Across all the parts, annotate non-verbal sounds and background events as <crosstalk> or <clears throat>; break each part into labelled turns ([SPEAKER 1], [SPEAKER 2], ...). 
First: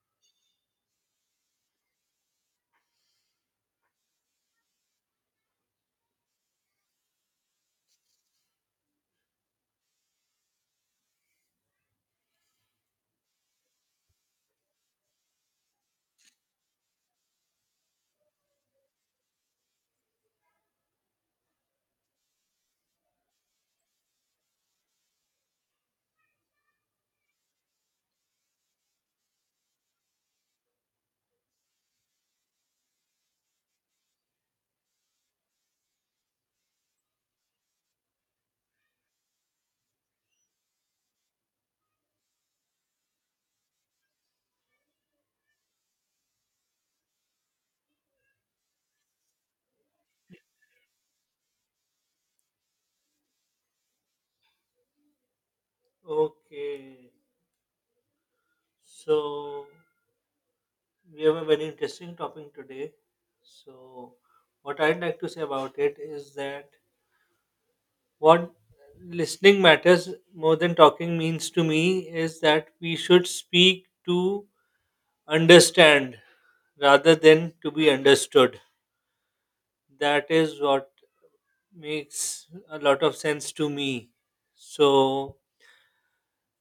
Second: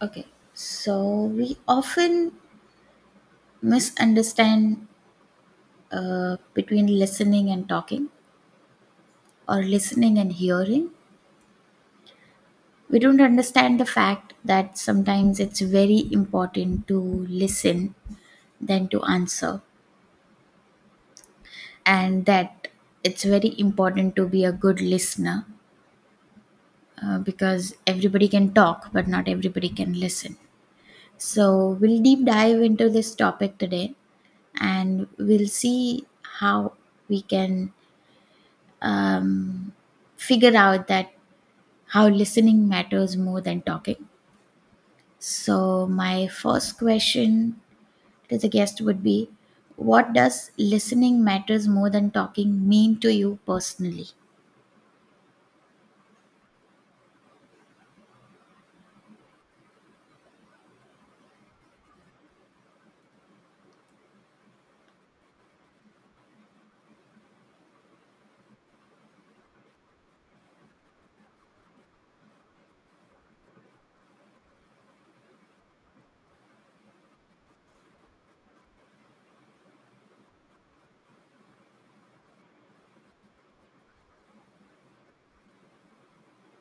[SPEAKER 1] Okay, so we often misunderstand between listening and talking or listening and hearing. We don't understand the fact that sometimes it's very important to listen than to answer, and that it's very important to be a good listener because everybody can talk, but not everybody can listen. So, we'll deep dive into this topic today and we'll see how we can um, figure out that how listening matters more than talking. So, my first question to the guest would be, what does listening matters more than talking mean to you personally?
[SPEAKER 2] Okay, so we have a very interesting topic today. So, what I'd like to say about it is that what listening matters more than talking means to me is that we should speak to understand rather than to be understood. That is what makes a lot of sense to me. So,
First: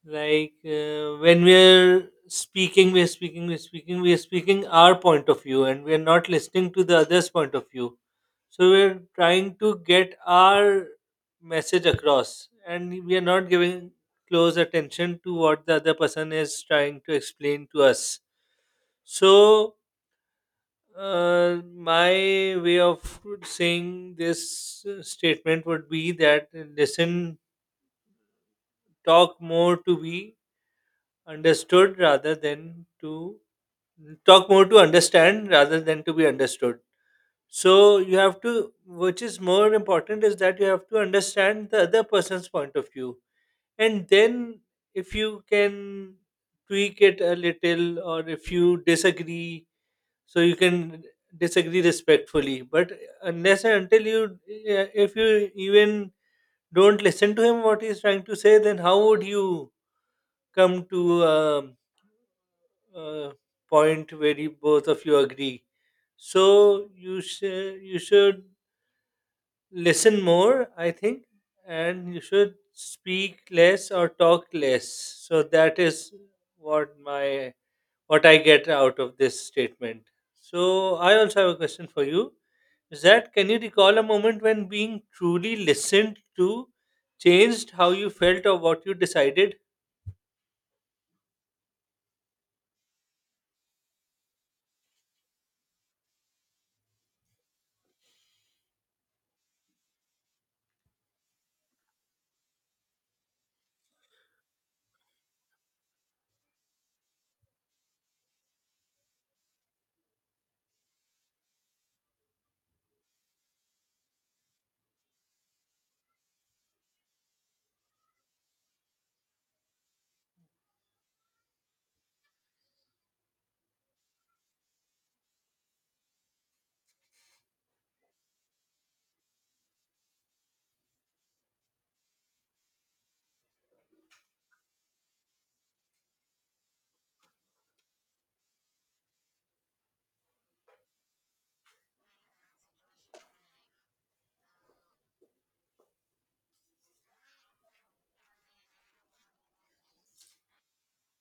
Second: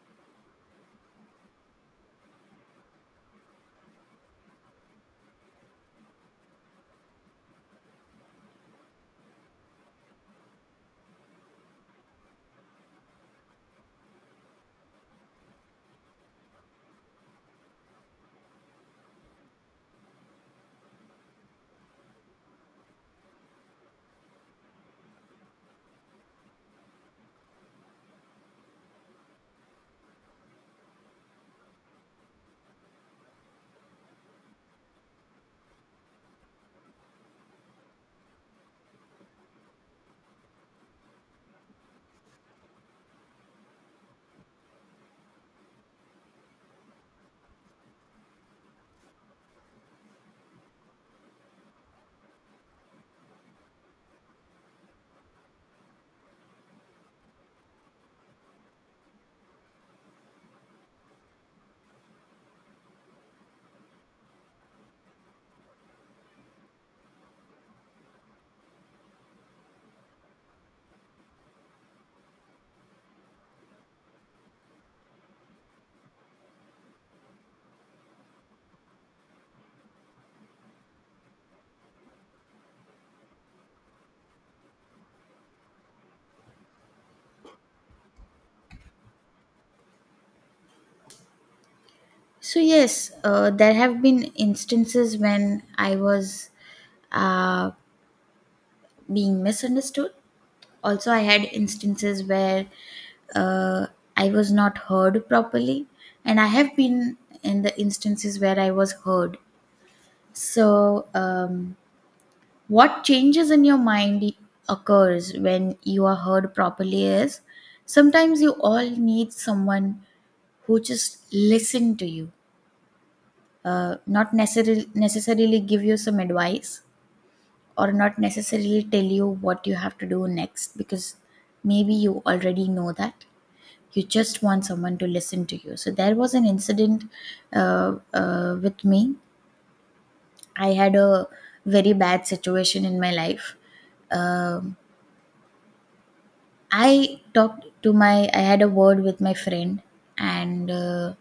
[SPEAKER 2] when we're speaking our point of view and we're not listening to the other's point of view, so we're trying to get our message across and we are not giving close attention to what the other person is trying to explain to us. So my way of saying this statement would be that listen talk more to be understood rather than to talk more to understand rather than to be understood. So you have to, which is more important is that you have to understand the other person's point of view, and then if you can tweak it a little or if you disagree, so you can disagree respectfully, but unless and until you yeah, if you even don't listen to him what he's trying to say, then how would you come to a point where you, both of you agree. So you should listen more, I think, and you should speak less or talk less. So that is what my what I get out of this statement. So I also have a question for you. Is that can you recall a moment when being truly listened to changed how you felt or what you decided?
[SPEAKER 1] So, yes, there have been instances when I was uh, being misunderstood. Also, I had instances where uh, I was not heard properly, and I have been in the instances where I was heard. So, what changes in your mind occurs when you are heard properly is sometimes you all need someone who just listen to you, not necessarily give you some advice or not necessarily tell you what you have to do next because maybe you already know that. You just want someone to listen to you. So there was an incident with me. I had a very bad situation in my life. Um, I talked to my, I had a word with my friend, and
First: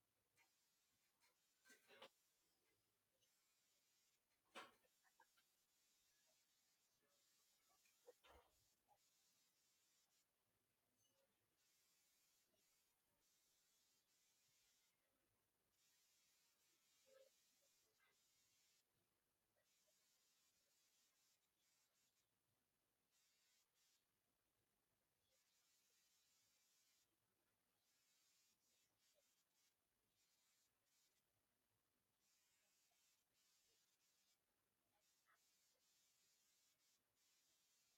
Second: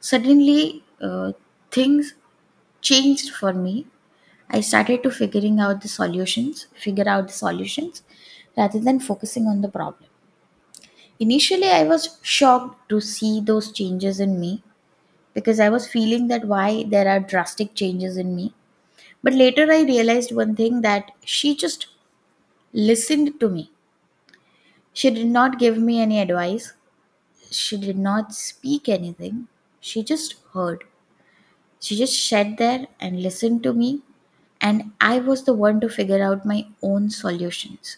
[SPEAKER 1] suddenly things changed for me. I started to figuring out the solutions, figure out the solutions, rather than focusing on the problem. Initially, I was shocked to see those changes in me because I was feeling that why there are drastic changes in me. But later, I realized one thing that she just listened to me. She did not give me any advice. She did not speak anything. She just heard. She just sat there and listened to me. And I was the one to figure out my own solutions.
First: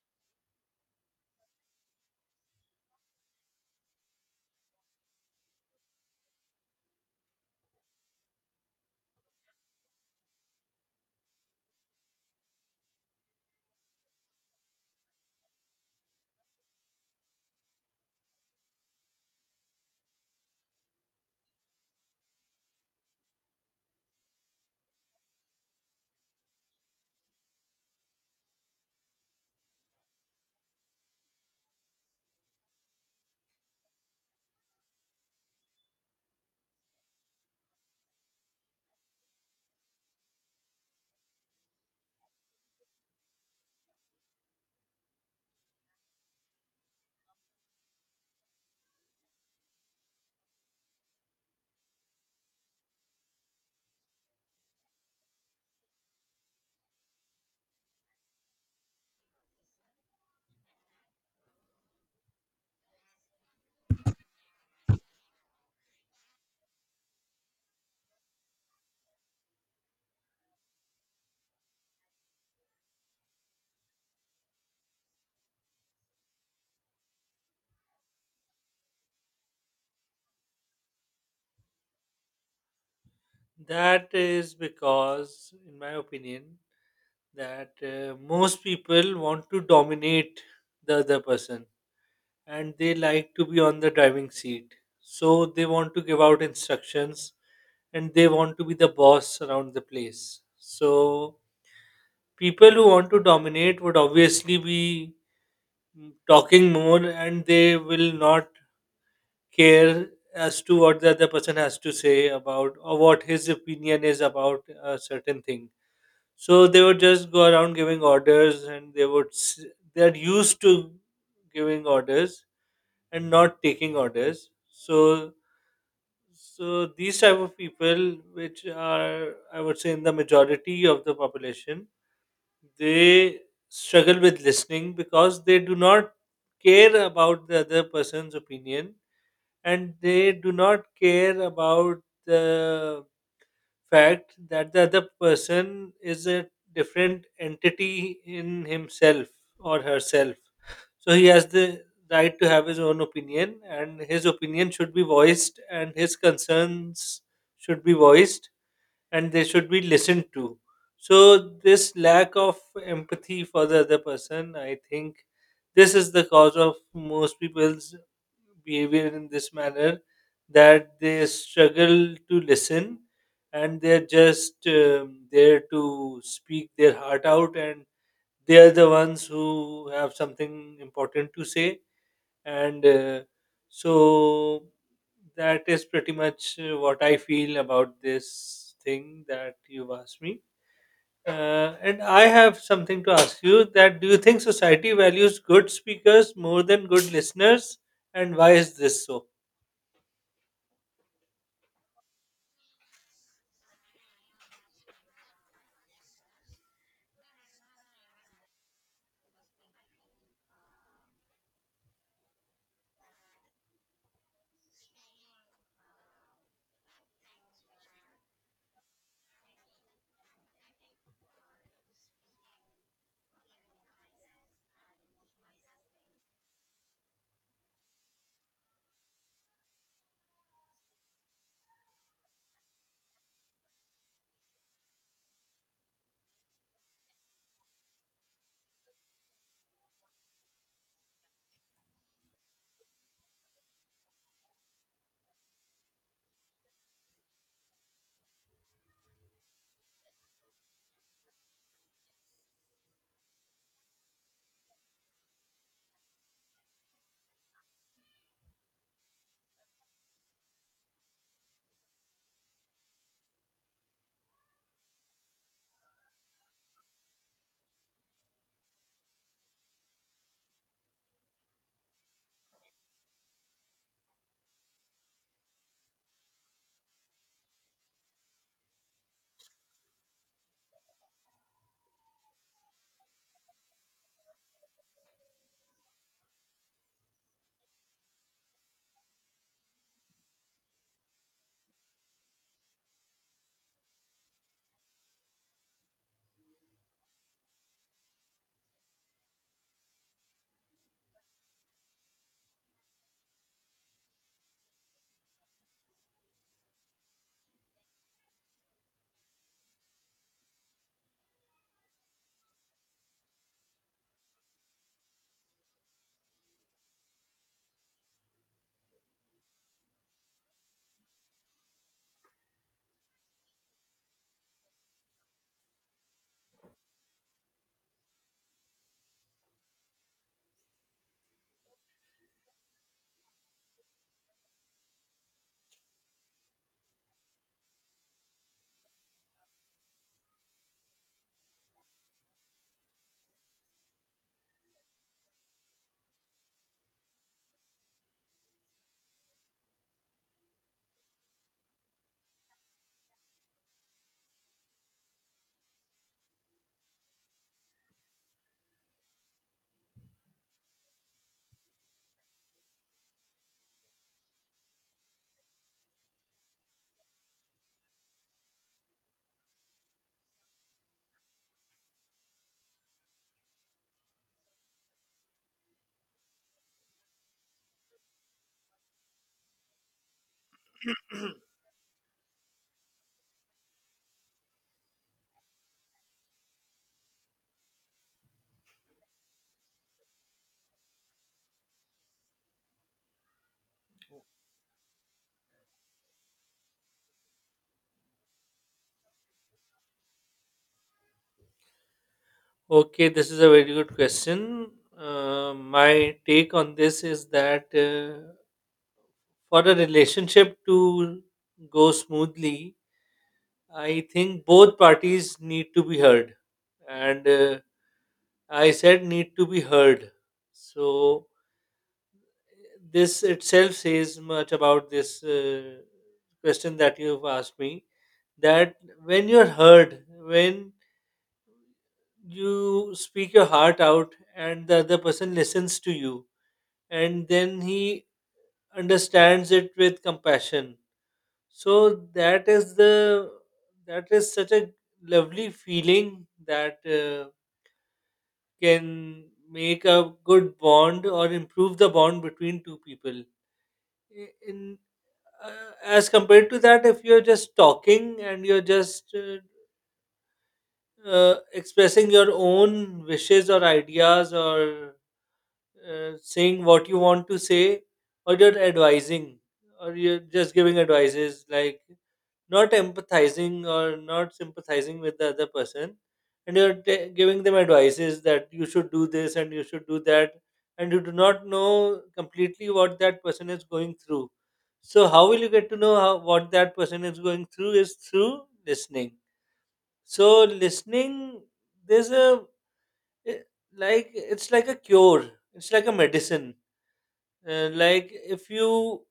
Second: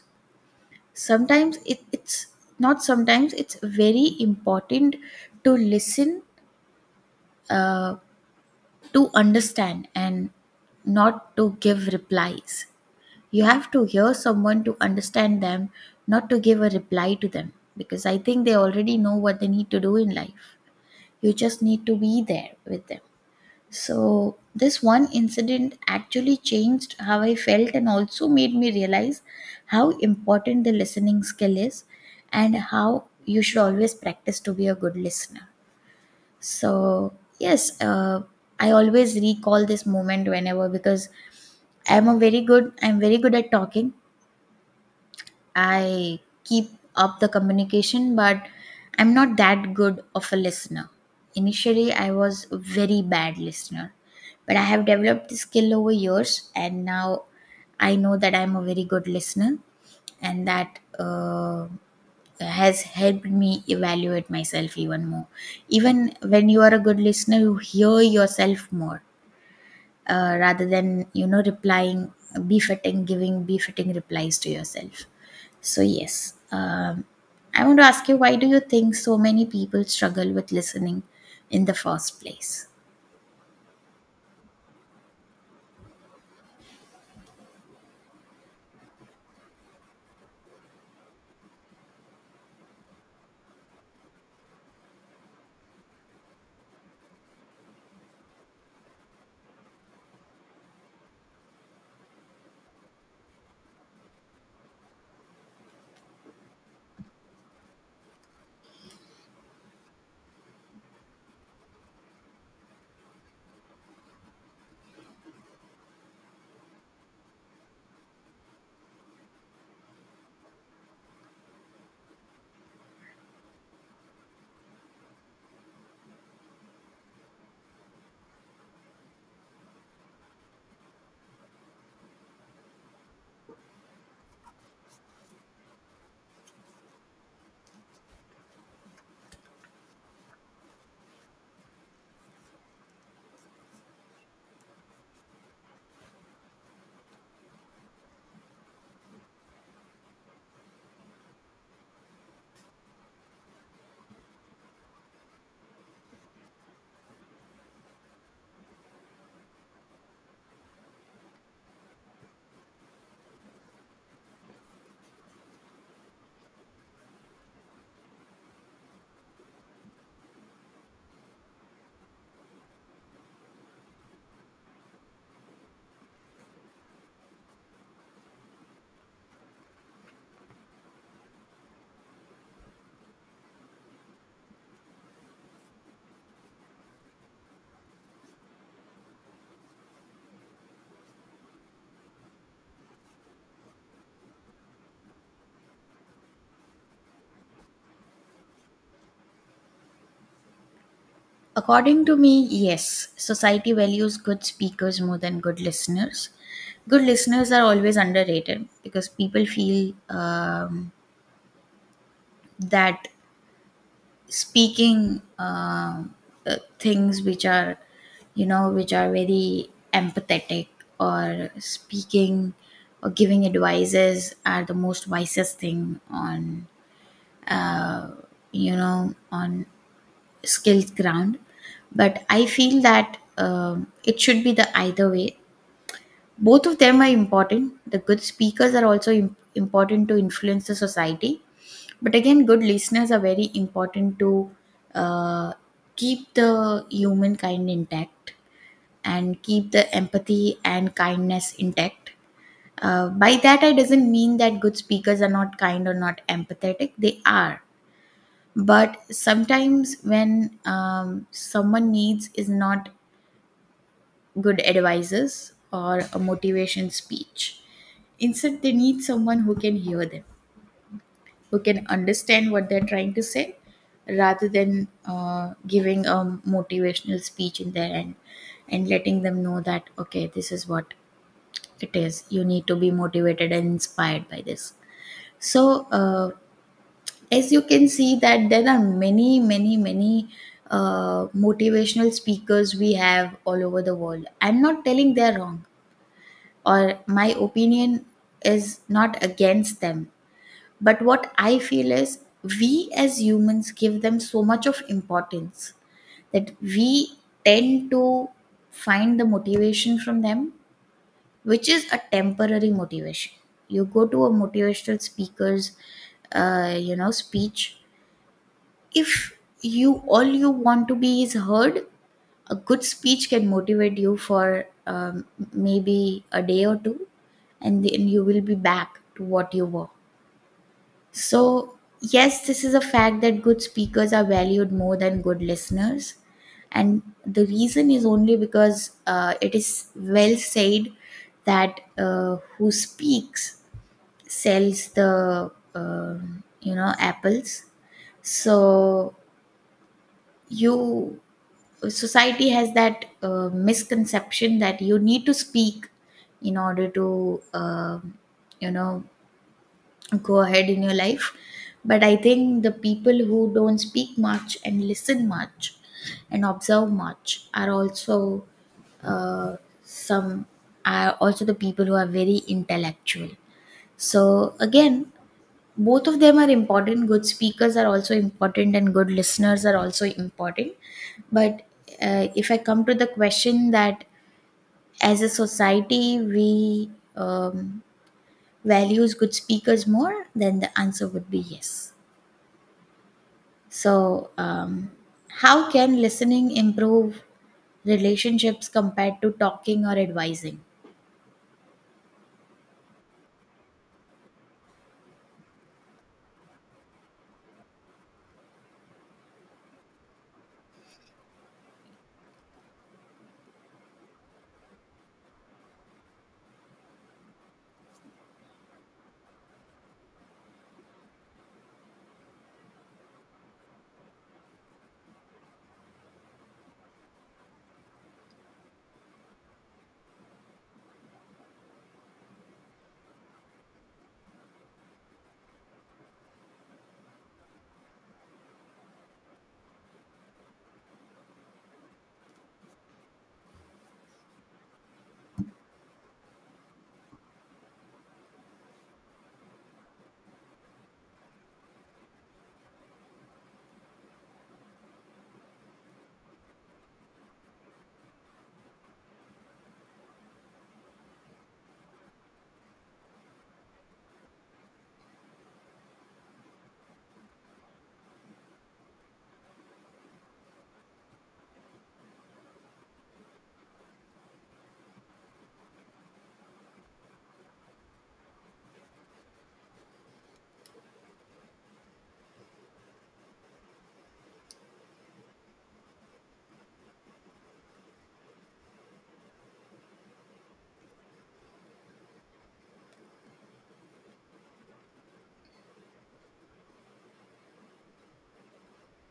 [SPEAKER 1] Sometimes it's not sometimes, it's very important to listen, uh, to understand, and not to give replies. You have to hear someone to understand them, not to give a reply to them, because I think they already know what they need to do in life. You just need to be there with them. So, this one incident actually changed how I felt and also made me realize how important the listening skill is and how you should always practice to be a good listener. So, yes, I always recall this moment whenever, because I'm very good at talking. I keep up the communication, but I'm not that good of a listener. Initially, I was a very bad listener, but I have developed the skill over years, and now I know that I'm a very good listener, and that has helped me evaluate myself even more. Even when you are a good listener, you hear yourself more rather than, you know, replying, befitting giving befitting replies to yourself. So yes, I want to ask you, why do you think so many people struggle with listening in the first place?
[SPEAKER 2] That is because, in my opinion, that most people want to dominate the other person and they like to be on the driving seat. So they want to give out instructions and they want to be the boss around the place. So people who want to dominate would obviously be talking more and they will not care as to what the other person has to say about or what his opinion is about a certain thing. So they would just go around giving orders, and they are used to giving orders and not taking orders. So so these type of people, which are I would say in the majority of the population, they struggle with listening because they do not care about the other person's opinion and they do not care about the fact that the other person is a different entity in himself or herself. So he has the right to have his own opinion, and his opinion should be voiced, and his concerns should be voiced and they should be listened to. So, this lack of empathy for the other person, I think this is the cause of most people's behavior in this manner, that they struggle to listen and they're just there to speak their heart out and they are the ones who have something important to say, and so that is pretty much what I feel about this thing that you've asked me. And I have something to ask you, that do you think society values good speakers more than good listeners? And why is this so?
[SPEAKER 1] According to me, yes, society values good speakers more than good listeners. Good listeners are always underrated because people feel that speaking, things which are, you know, which are very empathetic, or speaking or giving advices are the most wisest thing on, uh, you know, on skills ground. But I feel that, it should be the either way. Both of them are important. The good speakers are also important to influence the society, but again, good listeners are very important to uh, keep the humankind intact and keep the empathy and kindness intact. By that I doesn't mean that good speakers are not kind or not empathetic. They are. But sometimes when, someone needs is not good advices or a motivation speech. Instead, they need someone who can hear them, who can understand what they're trying to say, rather than giving a motivational speech in their end and letting them know that, okay, this is what it is. You need to be motivated and inspired by this. So, as you can see, that there are many, many, many motivational speakers we have all over the world. I'm not telling they're wrong or my opinion is not against them. But what I feel is we as humans give them so much of importance that we tend to find the motivation from them, which is a temporary motivation. You go to a motivational speaker's, you know, speech. If you, all you want to be is heard, a good speech can motivate you for, maybe a day or two, and then you will be back to what you were. So yes, this is a fact that good speakers are valued more than good listeners, and the reason is only because, it is well said that, who speaks sells the, you know, apples. So you, society has that misconception that you need to speak in order to, you know, go ahead in your life. But I think the people who don't speak much and listen much and observe much are also, uh, some are also the people who are very intellectual. So again, both of them are important. Good speakers are also important and good listeners are also important. But if I come to the question that as a society we um, values good speakers more, then the answer would be yes. So how can listening improve relationships compared to talking or advising?
[SPEAKER 2] Okay, this is a very good question. My take on this is that for a relationship to go smoothly, I think both parties need to be heard. And I said need to be heard. So this itself says much about this question that you've asked me, that when you're heard, when you speak your heart out and the other person listens to you and then he understands it with compassion. So that is the that is such a lovely feeling that can make a good bond or improve the bond between two people. In as compared to that, if you're just talking and you're just expressing your own wishes or ideas, or saying what you want to say, or you're advising, or you're just giving advices, like not empathizing or not sympathizing with the other person, and giving them advices that you should do this and you should do that, and you do not know completely what that person is going through. So how will you get to know how, what that person is going through is through listening. So listening, there's a i- like it's like a cure, it's like a medicine. Like if you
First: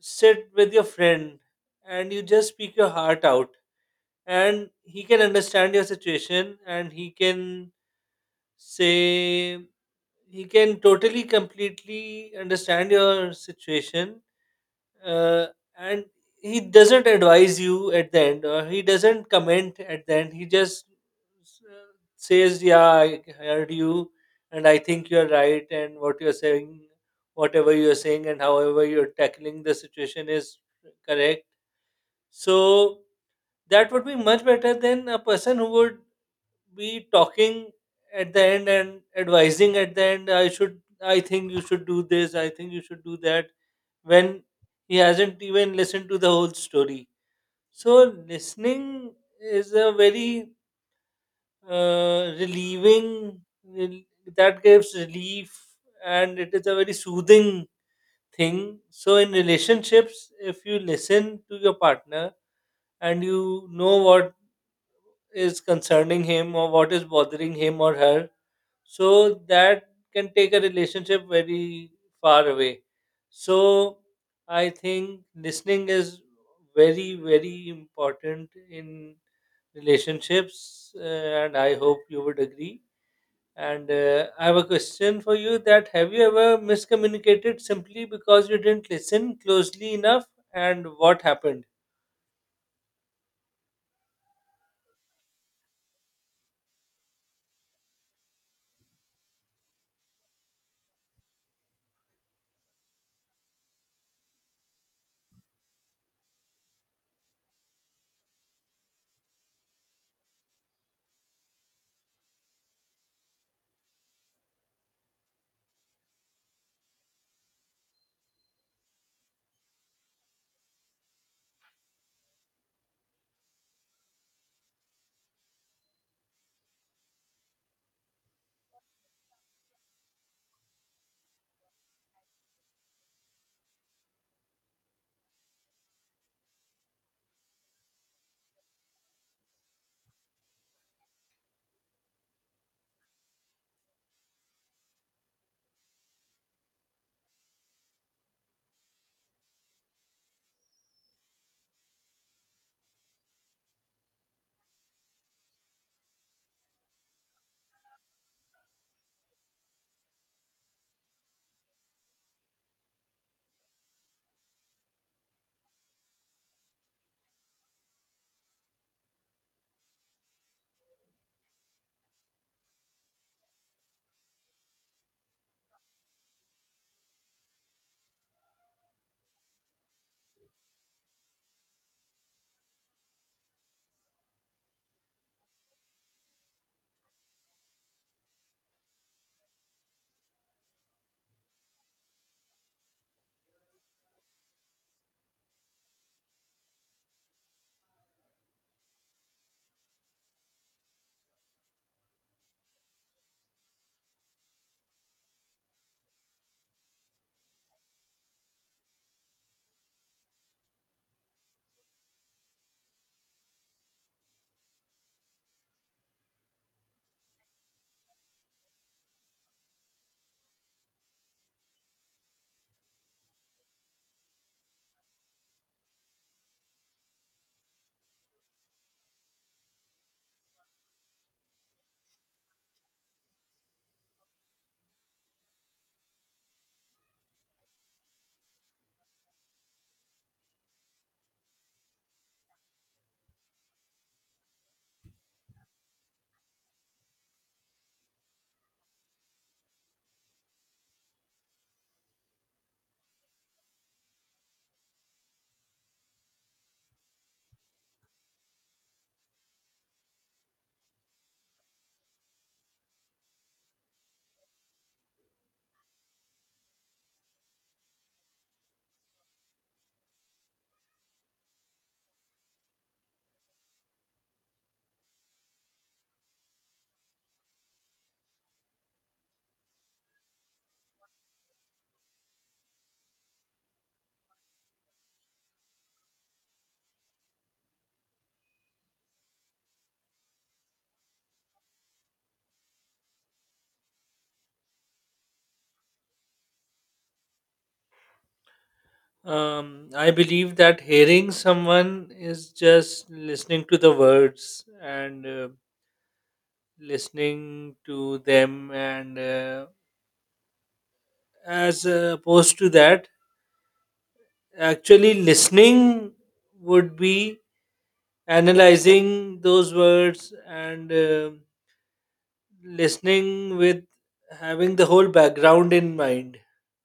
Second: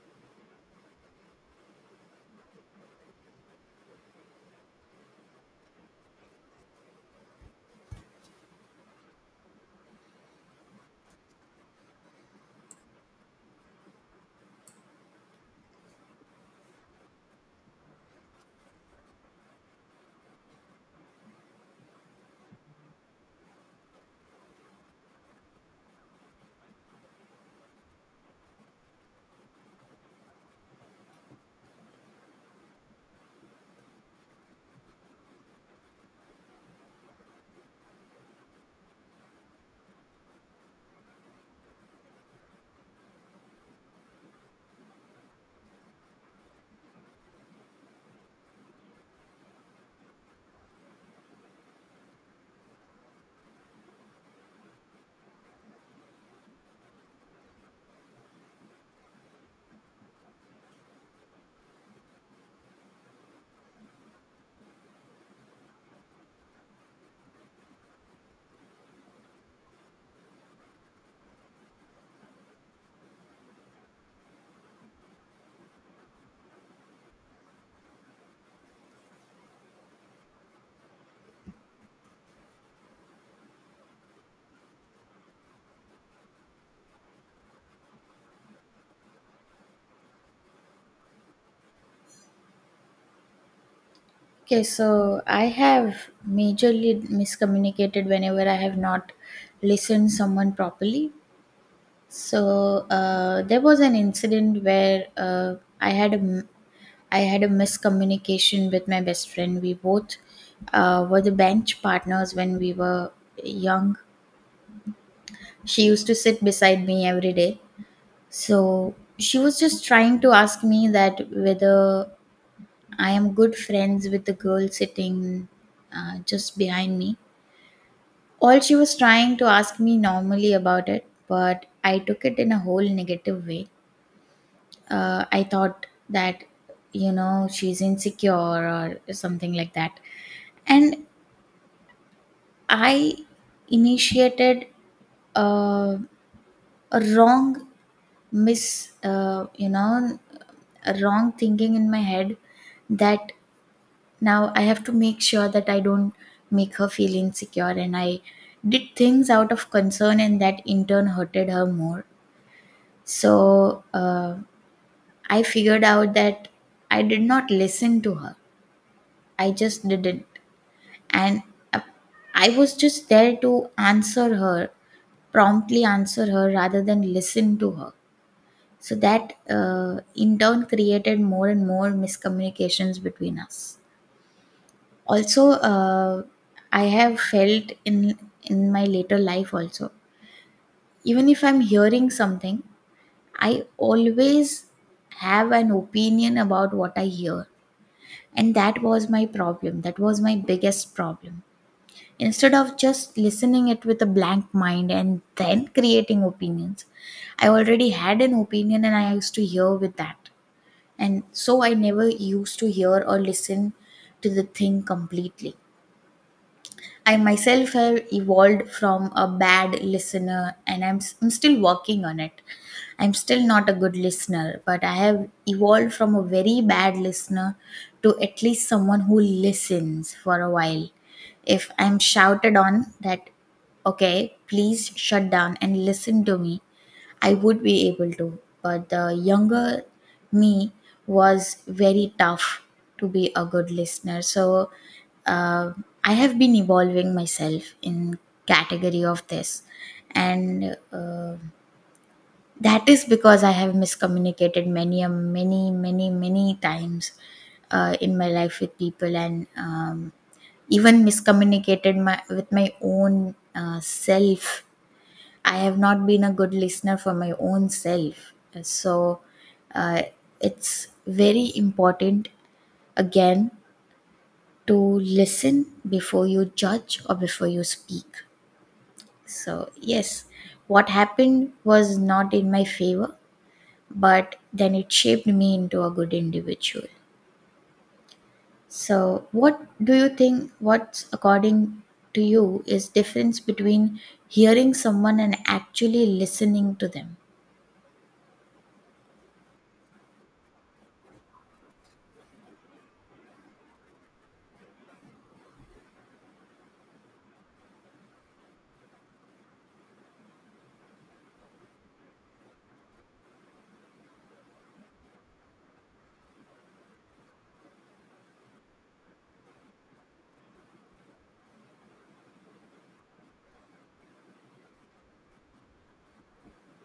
[SPEAKER 2] sit with your friend and you just speak your heart out and he can understand your situation and he can say he can totally completely understand your situation, uh, and he doesn't advise you at the end or he doesn't comment at the end, he just says yeah, I heard you, and I think you're right and what you're saying, whatever you're saying and however you're tackling the situation is correct. So that would be much better than a person who would be talking at the end and advising at the end, I should I think you should do this, I think you should do that, when he hasn't even listened to the whole story. So listening is a very relieving, rel- that gives relief, and it is a very soothing thing. So in relationships, if you listen to your partner, and you know what is concerning him or what is bothering him or her. So that can take a relationship very far away. So I think listening is very, very important in relationships, and I hope you would agree. And I have a question for you, that have you ever miscommunicated simply because you didn't listen closely enough, and what happened?
[SPEAKER 1] Okay, so I have majorly miscommunicated whenever I have not listened someone properly. So there was an incident where, i had a I had a miscommunication with my best friend. We both were the bench partners when we were young. She used to sit beside me every day. So she was just trying to ask me that whether I am good friends with the girl sitting just behind me. All she was trying to ask me normally about it, but I took it in a whole negative way. I thought that, you know, she's insecure or something like that. And I initiated uh, a wrong mis you know, a wrong thinking in my head, that now I have to make sure that I don't make her feel insecure, and I did things out of concern, and that in turn hurted her more. So I figured out that I did not listen to her. I just didn't. And uh, I was just there to answer her, promptly answer her, rather than listen to her. So that in turn created more and more miscommunications between us. Also, I have felt in my later life also. Even if I'm hearing something, I always have an opinion about what I hear, and that was my problem. That was my biggest problem. Instead of just listening it with a blank mind and then creating opinions, I already had an opinion and I used to hear with that, and so I never used to hear or listen to the thing completely. I myself have evolved from a bad listener and I'm, I'm still working on it. I'm still not a good listener, but I have evolved from a very bad listener to at least someone who listens for a while. If I'm shouted on that, okay, please shut down and listen to me, I would be able to, but the younger me was very tough to be a good listener. So uh, I have been evolving myself in category of this, and that is because I have miscommunicated many, many, many, many times in my life with people, and even miscommunicated my with my own self. I have not been a good listener for my own self. So uh, it's very important, again, to listen before you judge or before you speak. So, yes, what happened was not in my favor, but then it shaped me into a good individual. So, what do you think, what's according to you, is difference between hearing someone and actually listening to them?
[SPEAKER 2] I believe that hearing someone is just listening to the words and listening to them, and as opposed to that, actually listening would be analyzing those words and listening with having the whole background in mind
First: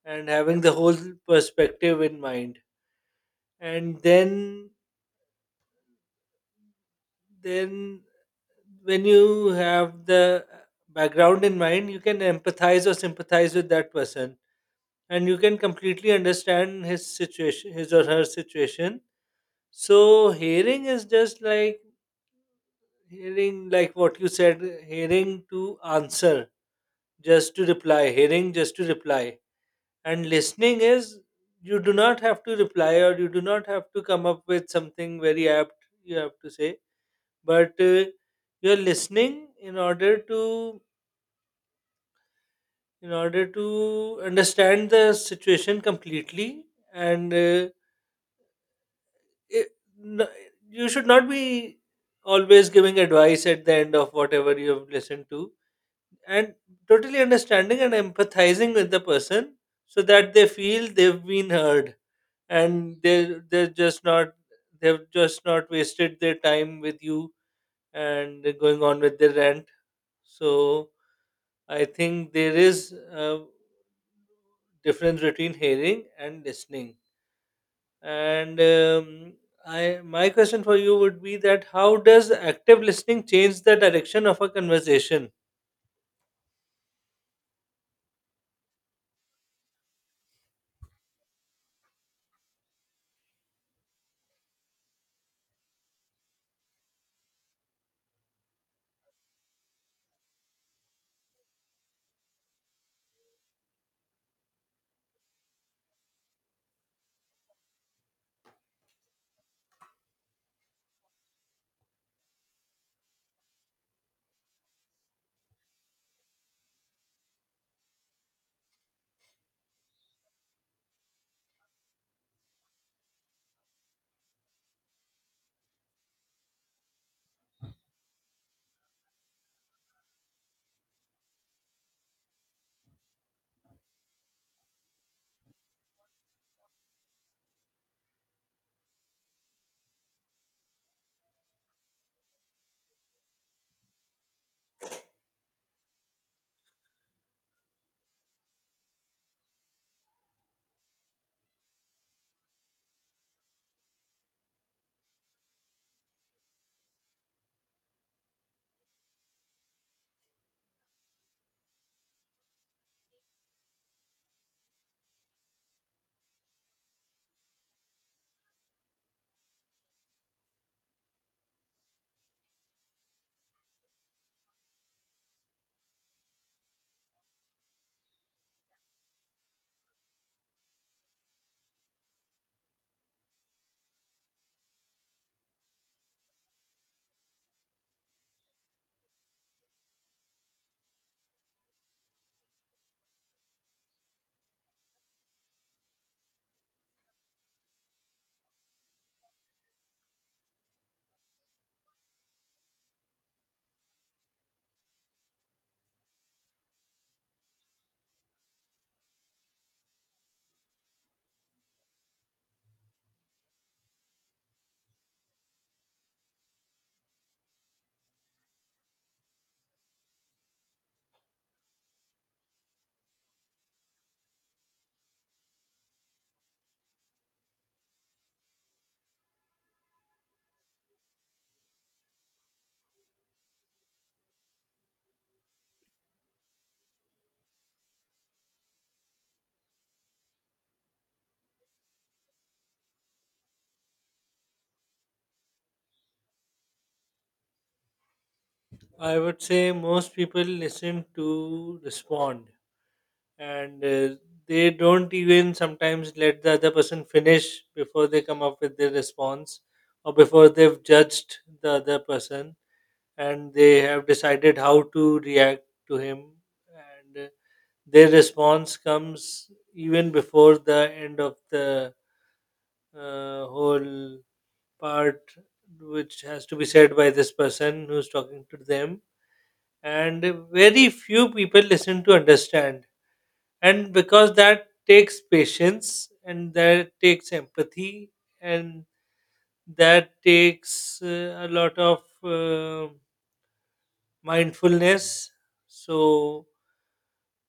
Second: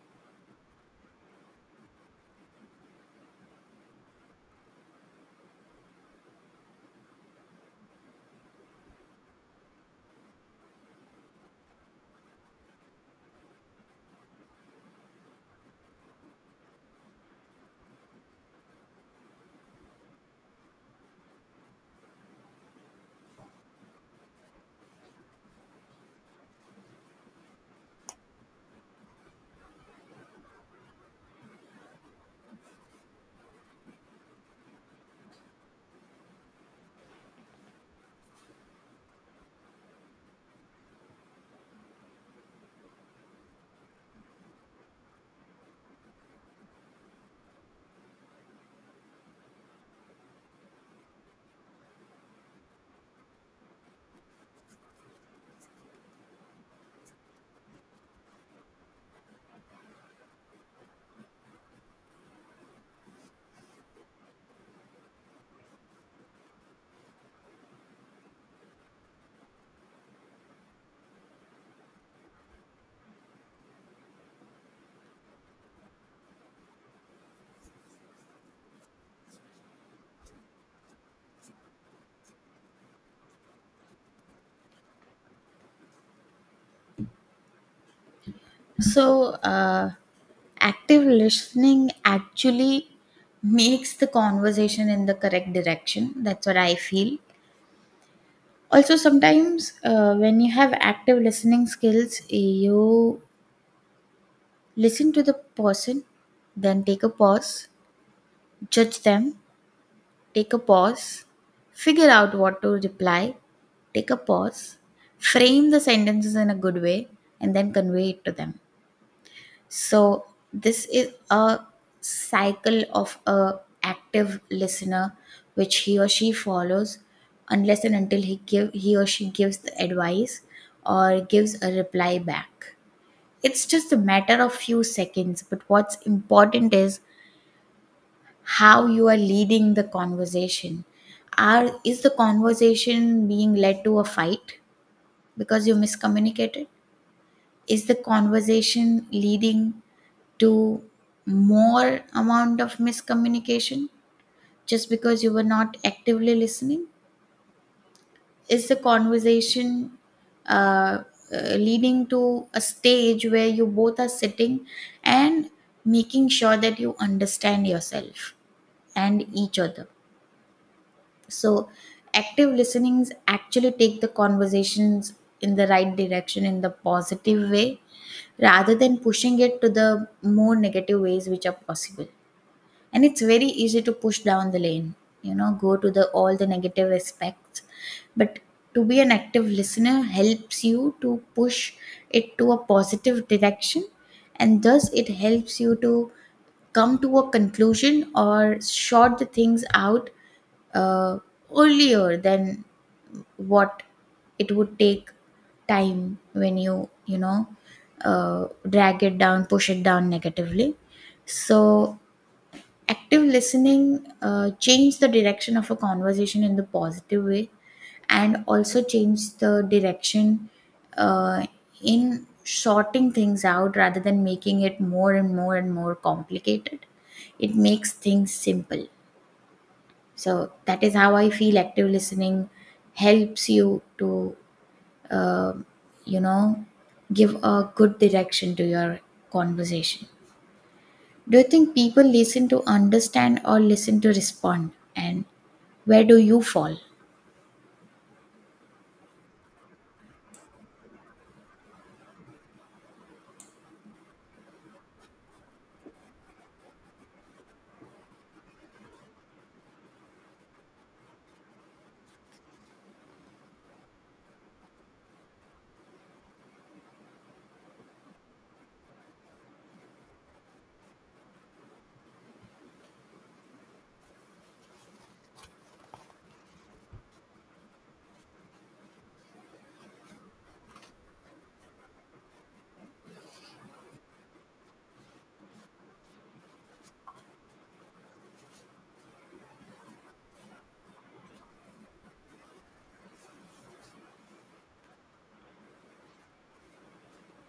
[SPEAKER 2] and having the whole perspective in mind, and then when you have the background in mind, you can empathize or sympathize with that person, and you can completely understand his situation, his or her situation. So hearing is just like hearing, like what you said, hearing to answer, just to reply, hearing just to reply, and listening is you do not have to reply or you do not have to come up with something very apt you have to say, but you're listening in order to understand the situation completely, and it, n- you should not be always giving advice at the end of whatever you have listened to, and totally understanding and empathizing with the person so that they feel they've been heard, and they've just not wasted their time with you and going on with their rant. So I think there is a difference between hearing and listening. And I, my question for you would be that how does active listening change the direction of a conversation?
[SPEAKER 1] So, active listening actually makes the conversation in the correct direction. That's what I feel. Also, sometimes when you have active listening skills, you listen to the person, then take a pause, judge them, take a pause, figure out what to reply, take a pause, frame the sentences in a good way, and then convey it to them. So this is a cycle of a active listener which he or she follows unless and until he or she gives the advice or gives a reply back. It's just a matter of few seconds, but what's important is how you are leading the conversation. Are is the conversation being led to a fight because you miscommunicated? Is the conversation leading to more amount of miscommunication just because you were not actively listening? Is the conversation uh, leading to a stage where you both are sitting and making sure that you understand yourself and each other? So, active listenings actually take the conversations in the right direction in the positive way rather than pushing it to the more negative ways which are possible. And it's very easy to push down the lane, go to the all the negative aspects. But to be an active listener helps you to push it to a positive direction, and thus it helps you to come to a conclusion or sort the things out uh, earlier than what it would take time when you know drag it down, push it down negatively. So active listening change the direction of a conversation in the positive way, and also change the direction uh, in sorting things out rather than making it more and more and more complicated. It makes things simple. So that is how I feel active listening helps you to uh, you know give a good direction to your conversation. Do you think people listen to understand or listen to respond? And where do you fall?
[SPEAKER 2] I would say most people listen to respond, and they don't even sometimes let the other person finish before they come up with their response or before they've judged the other person and they have decided how to react to him, and their response comes even before the end of the whole part which has to be said by this person who's talking to them. And very few people listen to understand, and because that takes patience and that takes empathy, and that takes a lot of mindfulness. So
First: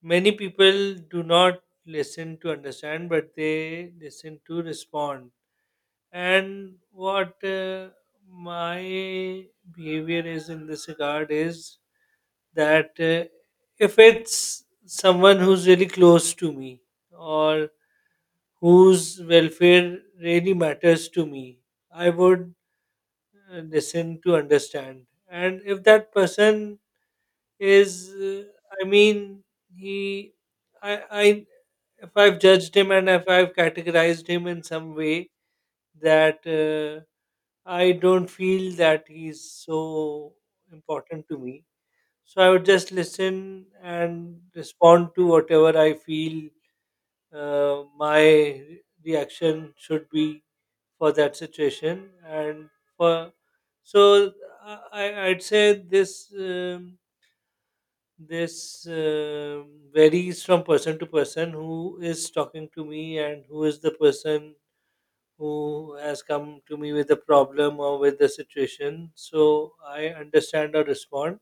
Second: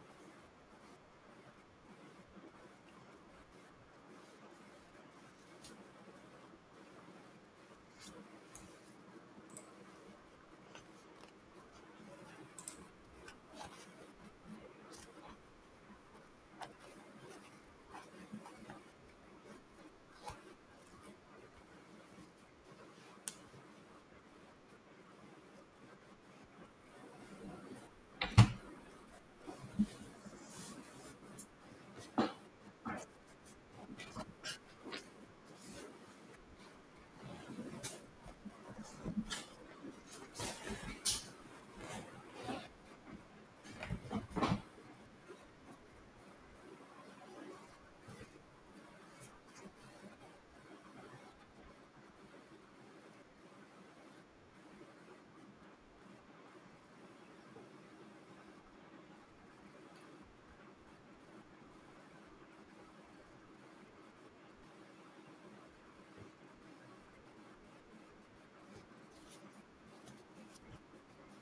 [SPEAKER 2] many people do not listen to understand, but they listen to respond. And what my behavior is in this regard is that if it's someone who's really close to me or whose welfare really matters to me, I would listen to understand. And if that person is I mean he I if I've judged him and if I've categorized him in some way, that I don't feel that he's so important to me, so I would just listen and respond to whatever I feel my reaction should be for that situation and for so i I'd say this um, this varies from person to person who is talking to me and who is the person who has come to me with a problem or with the situation, so I understand or respond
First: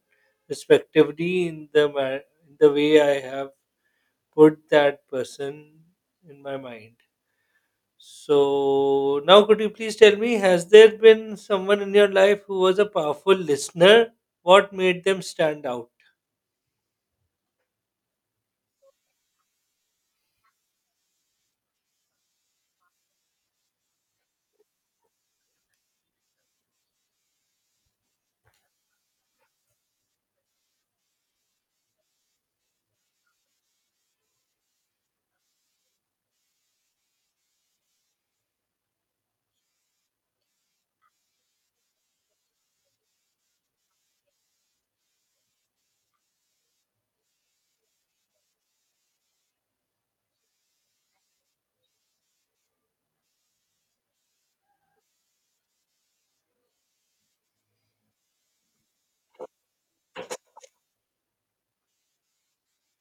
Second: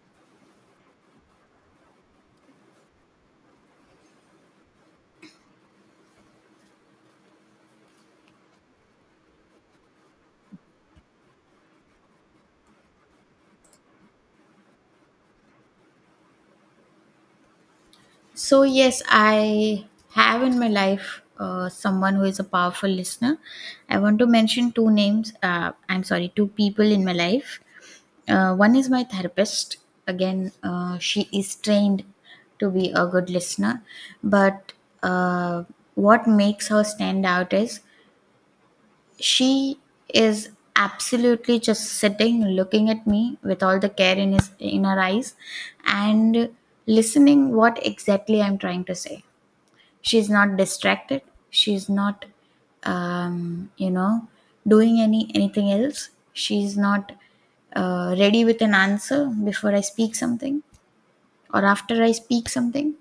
[SPEAKER 2] respectively in the in the way I have put that person in my mind. So now could you please tell me, has there been someone in your life who was a powerful listener? What made them stand out?
[SPEAKER 1] So, yes, I have in my life someone who is a powerful listener. I want to mention two names, I'm sorry, two people in my life. One is my therapist. Again, she is trained to be a good listener, but uh, what makes her stand out is she is absolutely just sitting, looking at me with all the care in his in her eyes and listening what exactly I'm trying to say. She's not distracted. She's not um, you know, doing anything else. She's not ready with an answer before I speak something or after I speak something.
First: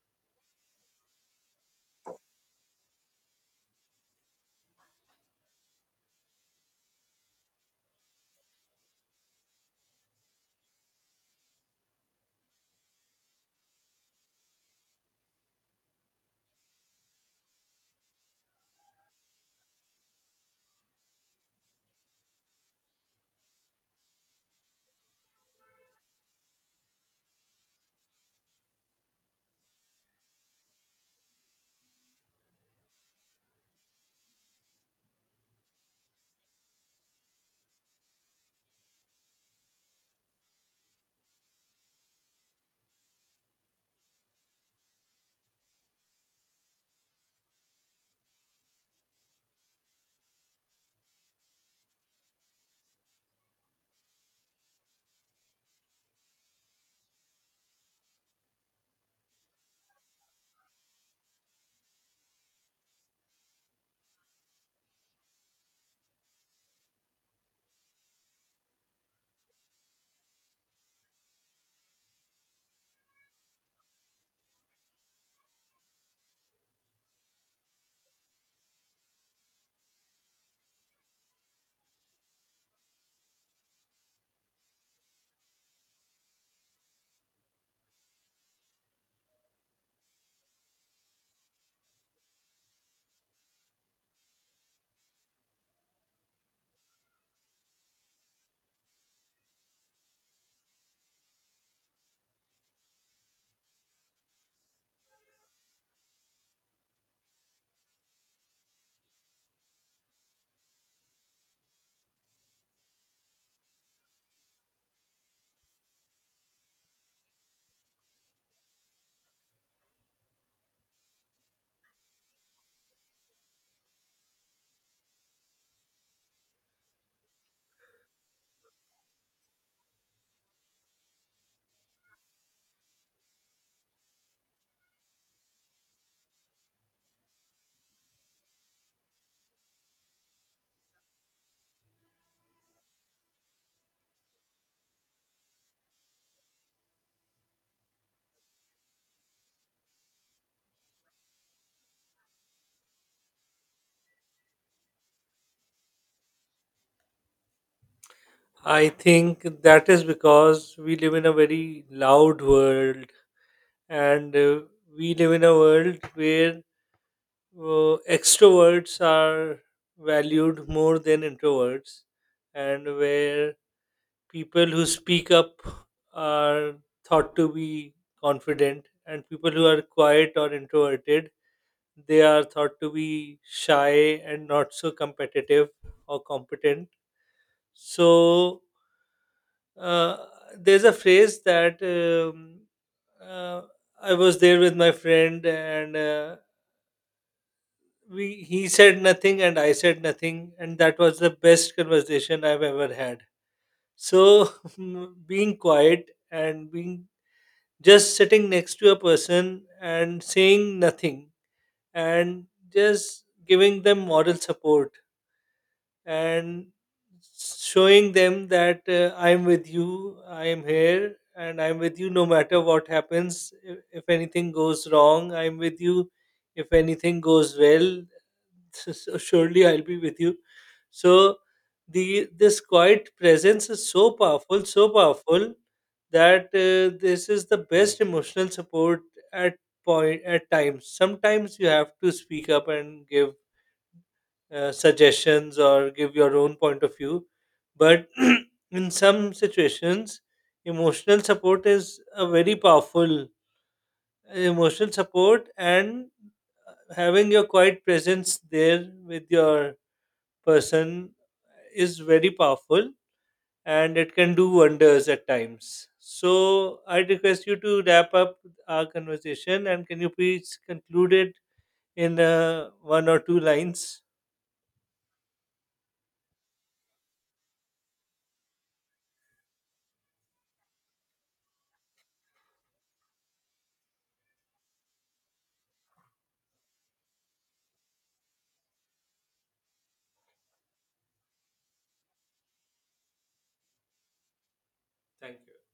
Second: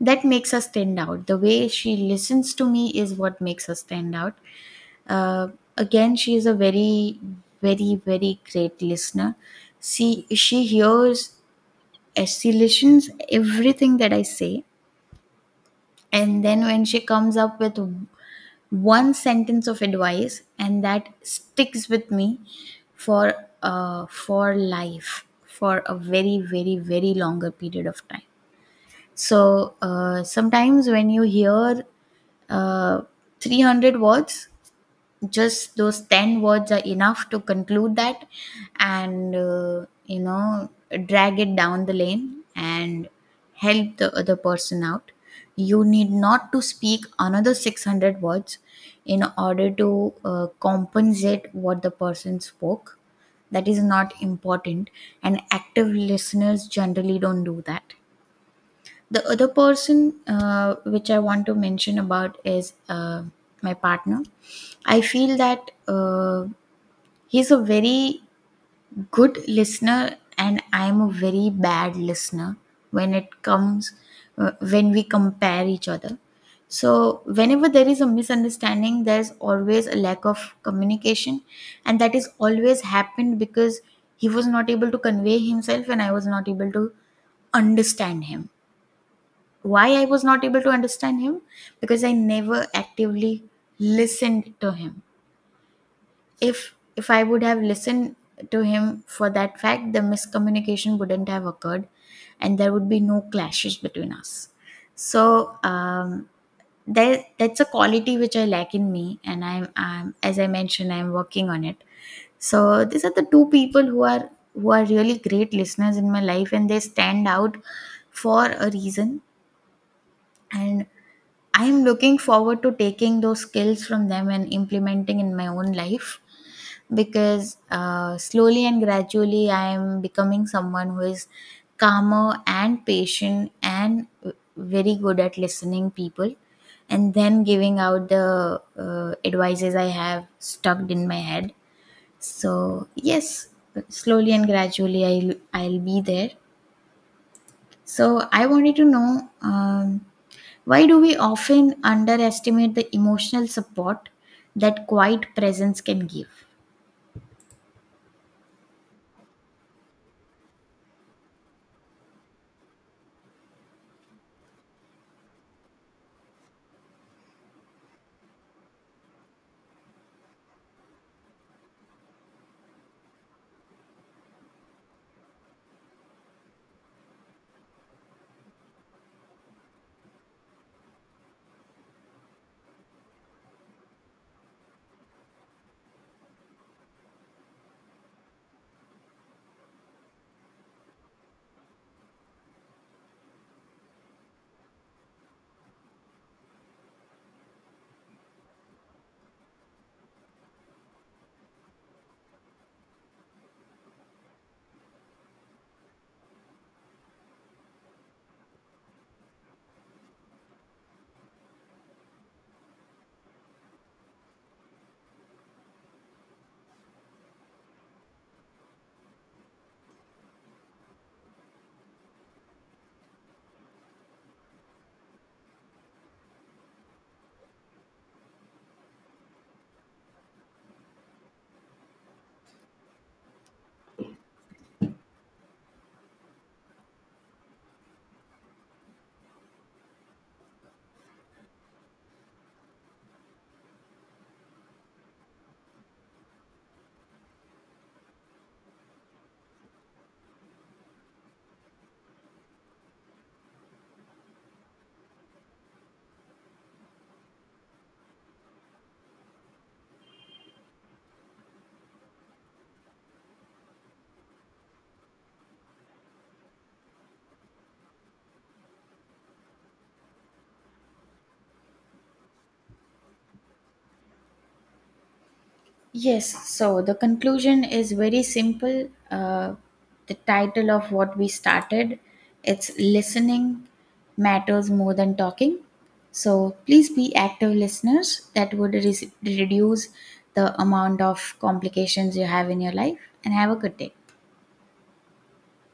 [SPEAKER 1] That makes us stand out. The way she listens to me is what makes us stand out. Uh, Again, she is a very, very, very great listener. See, she hears, she listens everything that I say, and then when she comes up with one sentence of advice, and that sticks with me for for life for a very, very, very longer period of time. So sometimes when you hear uh, 300 words, just those 10 words are enough to conclude that and, drag it down the lane and help the other person out. You need not to speak another 600 words in order to compensate what the person spoke. That is not important, and active listeners generally don't do that. The other person which I want to mention about is my partner. I feel that he's a very good listener and I'm a very bad listener when it comes when we compare each other. So whenever there is a misunderstanding, there's always a lack of communication, and that is always happened because he was not able to convey himself and I was not able to understand him. Why I was not able to understand him? Because I never actively listened to him. If I would have listened to him, for that fact the miscommunication wouldn't have occurred and there would be no clashes between us. So that's a quality which I lack in me, and I'm, as I mentioned, I'm working on it. So these are the two people who are, who are really great listeners in my life, and they stand out for a reason. And I'm looking forward to taking those skills from them and implementing in my own life, because slowly and gradually I am becoming someone who is calmer and patient and very good at listening people and then giving out the advices I have stuck in my head. So yes, slowly and gradually I'll be there. So I wanted to know, why do we often underestimate the emotional support that quiet presence can give?
[SPEAKER 2] I think that is because we live in a very loud world, and we live in a world where extroverts are valued more than introverts, and where people who speak up are thought to be confident, and people who are quiet or introverted, they are thought to be shy and not so competitive or competent. So uh, there's a phrase that uh, I was there with my friend, and we he said nothing, and I said nothing, and that was the best conversation I've ever had. So <laughs> being quiet and being just sitting next to a person and saying nothing and just giving them moral support and showing them that I'm with you, I am here, and I'm with you no matter what happens. If anything goes wrong, I'm with you. If anything goes well, <laughs> so surely I'll be with you. So the this quiet presence is so powerful that this is the best emotional support at point at times. Sometimes you have to speak up and give suggestions or give your own point of view. But <clears throat> in some situations, emotional support is a very powerful emotional support, and having your quiet presence there with your person is very powerful and it can do wonders at times. So, I request you to wrap up our conversation and can you please conclude it in one or two lines?
[SPEAKER 1] Yes, so the conclusion is very simple. The title of what we started, it's listening matters more than talking. So please be active listeners. That would reduce the amount of complications you have in your life. And have a good day.
[SPEAKER 2] Thank you.